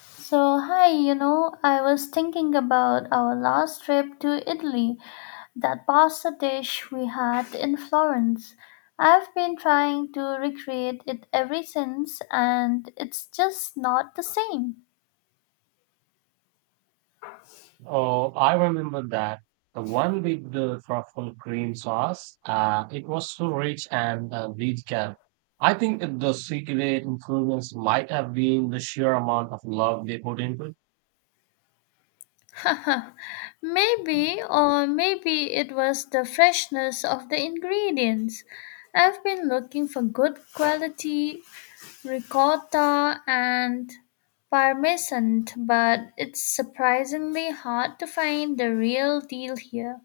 So, hi, I was thinking about our last trip to Italy, that pasta dish we had in Florence. I've been trying to recreate it ever since, and it's just not the same. Oh, I remember that. The one with the truffle cream sauce. It was so rich and detailed. I think that the secret influence might have been the sheer amount of love they put into it. Maybe, or maybe it was the freshness of the ingredients. I've been looking for good quality ricotta and parmesan, but it's surprisingly hard to find the real deal here.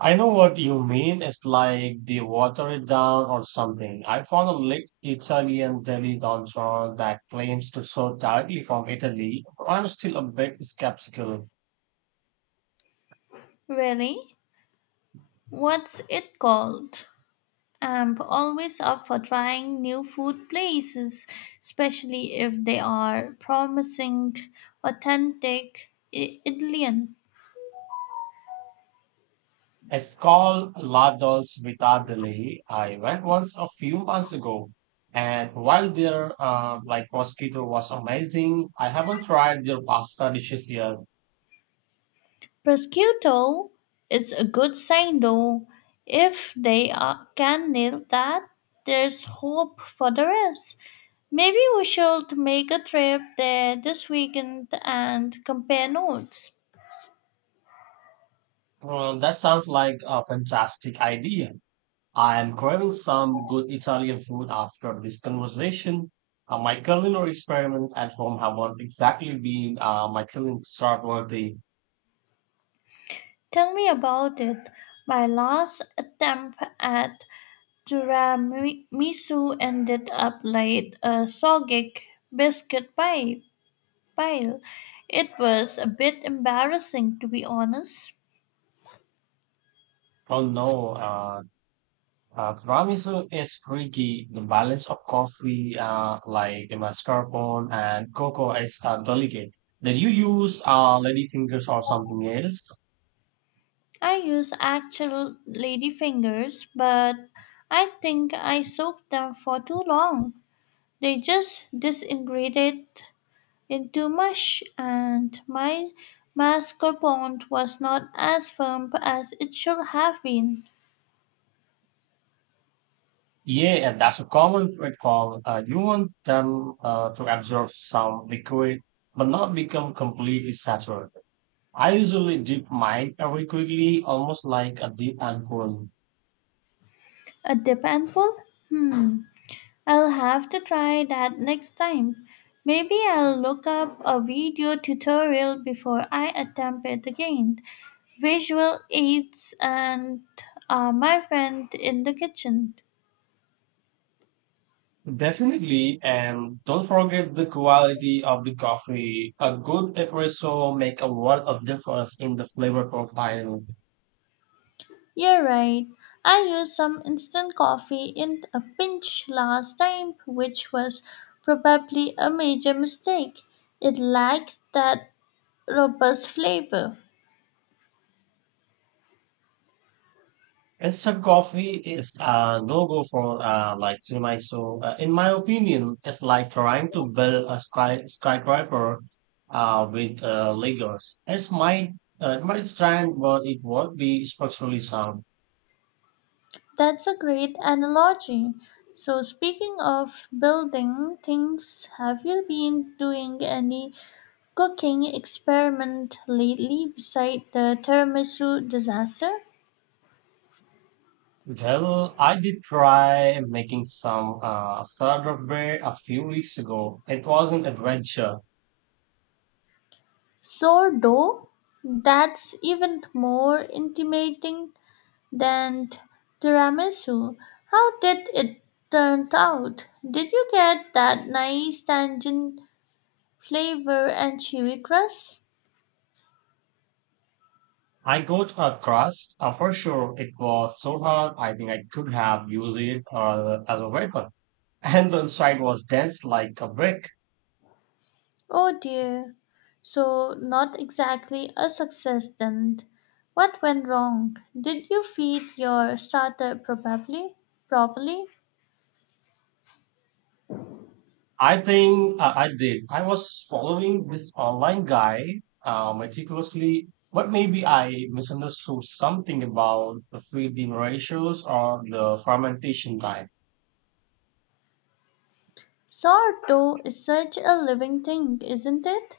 I know what you mean. It's like they water it down or something. I found a lit Italian deli donjon that claims to source directly from Italy, but I'm still a bit skeptical. Really? What's it called? I'm always up for trying new food places, especially if they are promising, authentic Italian. It's called La Dolce Vita Deli. I went once a few months ago, and while their like mosquito was amazing, I haven't tried their pasta dishes yet. Prosciutto is a good sign though. If they are, can nail that, there's hope for the rest. Maybe we should make a trip there this weekend and compare notes. That sounds like a fantastic idea. I am craving some good Italian food after this conversation. My culinary experiments at home have not exactly been my killing start worthy. Tell me about it. My last attempt at tiramisu ended up like a soggy biscuit pie- pile. It was a bit embarrassing, to be honest. Oh no, tiramisu is tricky. The balance of coffee, like mascarpone and cocoa, is delicate. Did you use ladyfingers or something else? I used actual lady fingers, but I think I soaked them for too long. They just disintegrated into mush, and my mascarpone was not as firm as it should have been. Yeah, and that's a common pitfall. You want them to absorb some liquid, but not become completely saturated. I usually dip mine very quickly, almost like a deep alcohol. A dip and pull? Hmm, I'll have to try that next time. Maybe I'll look up a video tutorial before I attempt it again. Visual aids and my friend in the kitchen. Definitely, and don't forget the quality of the coffee. A good espresso make a world of difference in the flavor profile. You're right. I used some instant coffee in a pinch last time, which was probably a major mistake. It lacked that robust flavor. Instant coffee is a no-go for like to my so in my opinion, it's like trying to build a skyscraper with Legos. It might stand, but it won't be structurally sound. That's a great analogy. So, speaking of building things, have you been doing any cooking experiment lately beside the tiramisu disaster? Well, I did try making some sourdough bread a few weeks ago. It was an adventure. Sourdough? That's even more intimidating then tiramisu. How did it turn out? Did you get that nice tangent flavor and chewy crust? I got a crust. For sure, it was so hard. I think I could have used it as a weapon. And the side was dense like a brick. Oh dear. So not exactly a success then. What went wrong? Did you feed your starter probably properly? I think I did. I was following this online guy meticulously, but maybe I misunderstood something about the feeding ratios or the fermentation time. Sourdough is such a living thing, isn't it?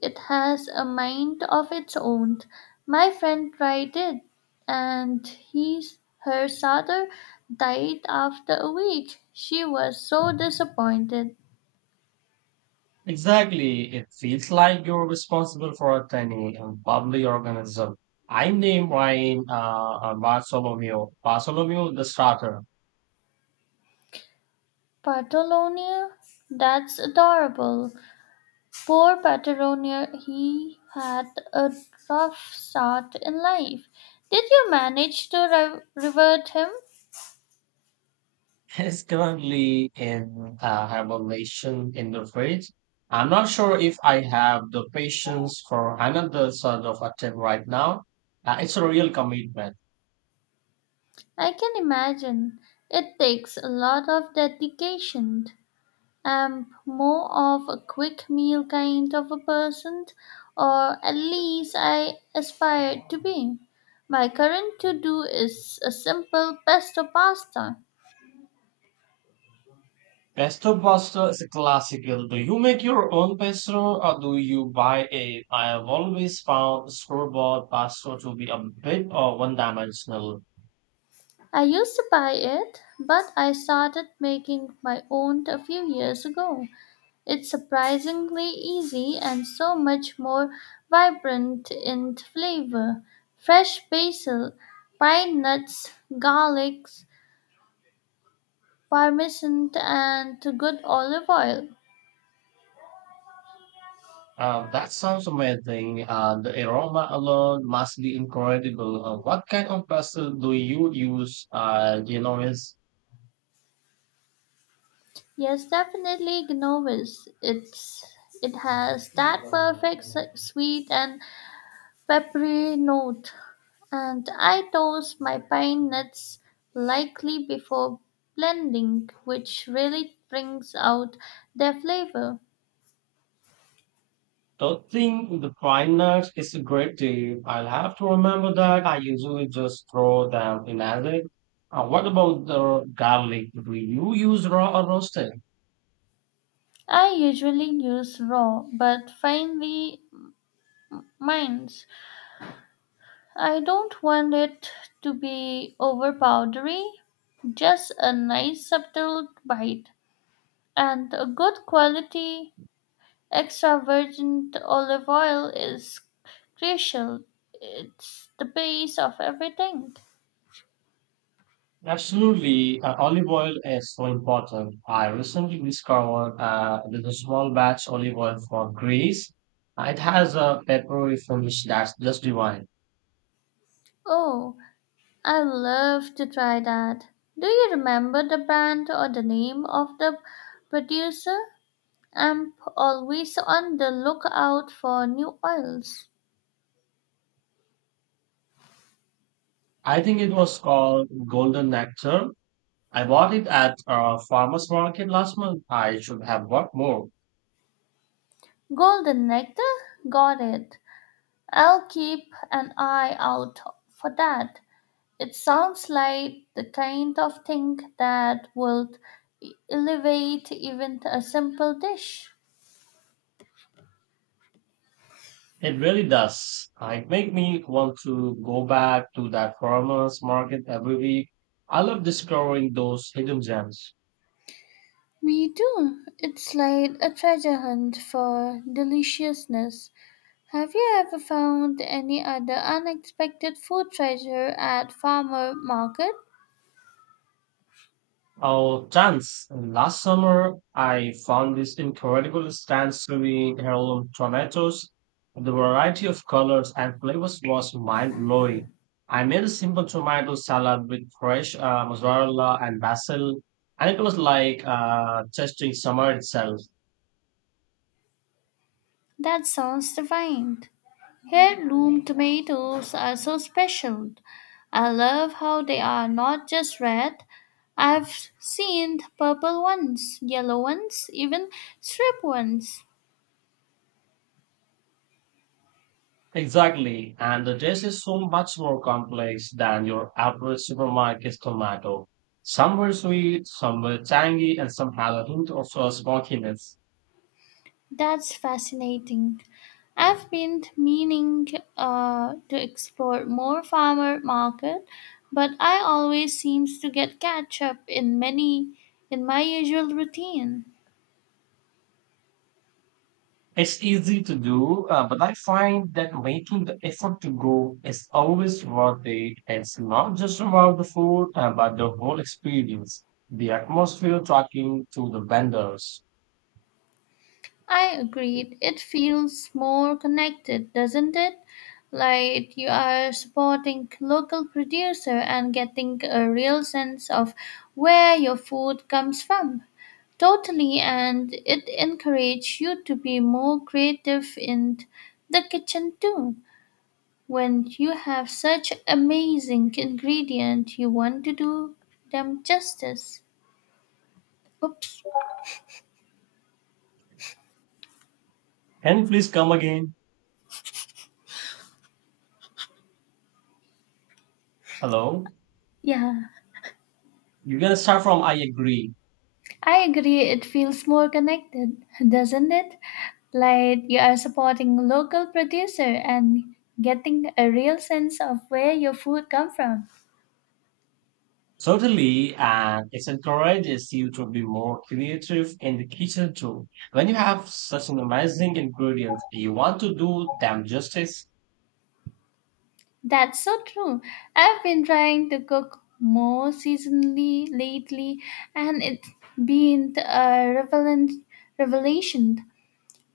It has a mind of its own. My friend tried it, and his, her father died after a week. She was so disappointed. Exactly. It feels like you're responsible for a tiny and bubbly organism. I named mine Bartholomew. Bartholomew the starter. Patagonia? That's adorable. Poor Patagonia, he had a rough start in life. Did you manage to revert him? It's currently in hibernation in the fridge. I'm not sure if I have the patience for another sort of attempt right now. It's a real commitment. I can imagine. It takes a lot of dedication. I am more of a quick meal kind of a person, or at least I aspire to be. My current to do is a simple pesto pasta. Pesto pasta is a classical. Do you make your own pesto or do you buy it? I have always found store bought pasta to be a bit or one dimensional. I used to buy it, but I started making my own a few years ago. It's surprisingly easy and so much more vibrant in flavor. Fresh basil, pine nuts, garlics, Parmesan and good olive oil. That sounds amazing. The aroma alone must be incredible. What kind of vessel do you use? Is Yes, definitely Genovese. It has that perfect sweet and peppery note. And I toast my pine nuts lightly before blending, which really brings out their flavor. topping the pine nuts is a great tip. I'll have to remember that. I usually just throw them in acid. What about the garlic? Do you use raw or roasted? I usually use raw but finely minds. I don't want it to be overpowdery, just a nice subtle bite. And a good quality extra virgin olive oil is crucial. It's the base of everything. Absolutely, olive oil is so important. I recently discovered there's a small batch olive oil from Greece. It has a peppery finish that's just divine. Oh, I love to try that. Do you remember the brand or the name of the producer? I'm always on the lookout for new oils. I think it was called Golden Nectar. I bought it at a farmer's market last month. I should have bought more. Golden Nectar? Got it. I'll keep an eye out for that. It sounds like the kind of thing that would elevate even a simple dish. It really does. It make me want to go back to that farmer's market every week. I love discovering those hidden gems. We do. It's like a treasure hunt for deliciousness. Have you ever found any other unexpected food treasure at farmer market? Oh, dance. Last summer, I found these incredible stands serving heirloom tomatoes. The variety of colors and flavors was mind-blowing. I made a simple tomato salad with fresh mozzarella and basil, and it was like tasting summer itself. That sounds divine. Heirloom tomatoes are so special. I love how they are not just red. I've seen purple ones, yellow ones, even striped ones. Exactly. And the dish is so much more complex than your average supermarket tomato. Some were sweet, some were tangy, and some had a hint of smokiness. That's fascinating. I've been meaning to explore more farmer market, but I always seems to get catch up in many in my usual routine. It's easy to do, but I find that making the effort to go is always worth it. It's not just about the food, but the whole experience, the atmosphere talking to the vendors. I agreed. It feels more connected, doesn't it? Like you are supporting local producer and getting a real sense of where your food comes from. Totally, and it encourages you to be more creative in the kitchen too. When you have such amazing ingredient, you want to do them justice. Oops. Can you please come again? Hello? Yeah. You're gonna start from I agree. I agree, it feels more connected, doesn't it? Like you are supporting local producer and getting a real sense of where your food come from. Certainly, and it encourages you to be more creative in the kitchen too. When you have such an amazing ingredients, you want to do them justice. That's so true. I've been trying to cook more seasonally lately and it's been a revelant revelation.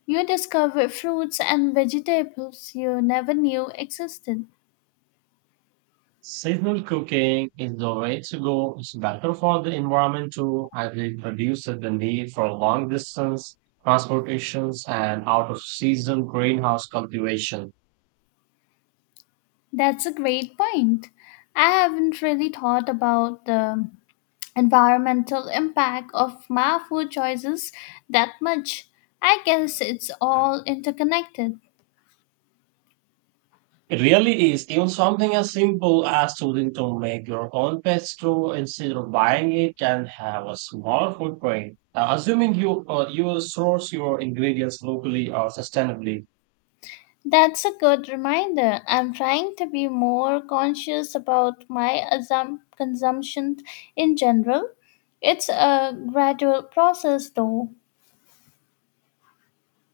You discover fruits and vegetables you never knew existed. Seasonal cooking is the way to go. It's better for the environment too, as it reduces the need for long distance transportations and out of season greenhouse cultivation. That's a great point. I haven't really thought about the environmental impact of my food choices that much. I guess it's all interconnected. It really is. Even something as simple as choosing to make your own pet store instead of buying it can have a small footprint. Assuming you you source your ingredients locally or sustainably, That's a good reminder. I'm trying to be more conscious about my consumption in general. It's a gradual process though.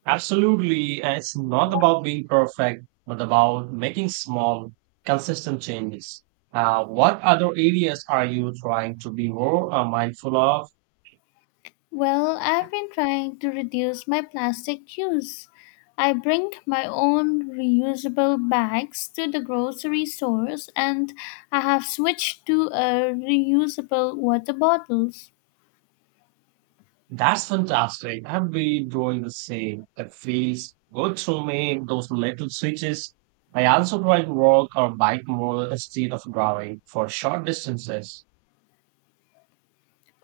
absolutely, and it's not about being perfect, but about making small, consistent changes. What other areas are you trying to be more mindful of? Well, I've been trying to reduce my plastic use. I bring my own reusable bags to the grocery stores and I have switched to reusable water bottles. That's fantastic. I've been doing the same. It feels good through me, those little switches. I also try to walk or bike more instead of driving for short distances.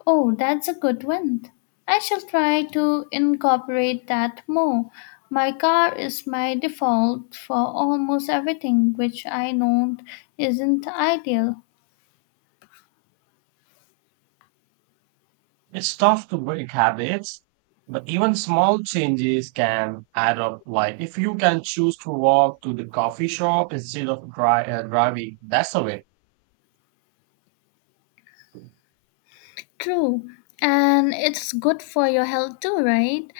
Oh, that's a good one. I shall try to incorporate that more. My car is my default for almost everything, which I know isn't ideal. It's tough to break habits, but even small changes can add up. Like if you can choose to walk to the coffee shop instead of driving, that's a win. True, and it's good for your health too, right?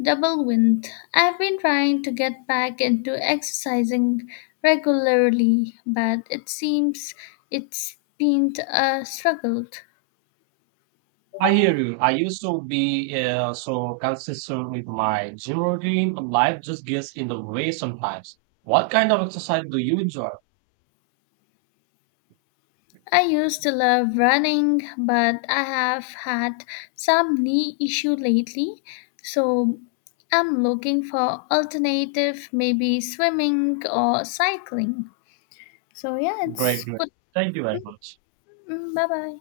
Double wind. I've been trying to get back into exercising regularly, but it seems it's been a struggle. I hear you. I used to be so consistent with my gym routine, but life just gets in the way sometimes. What kind of exercise do you enjoy? I used to love running, but I have had some knee issue lately, so I'm looking for alternative, maybe swimming or cycling. So yeah, it's Great, great. good. Thank you very much. Bye bye.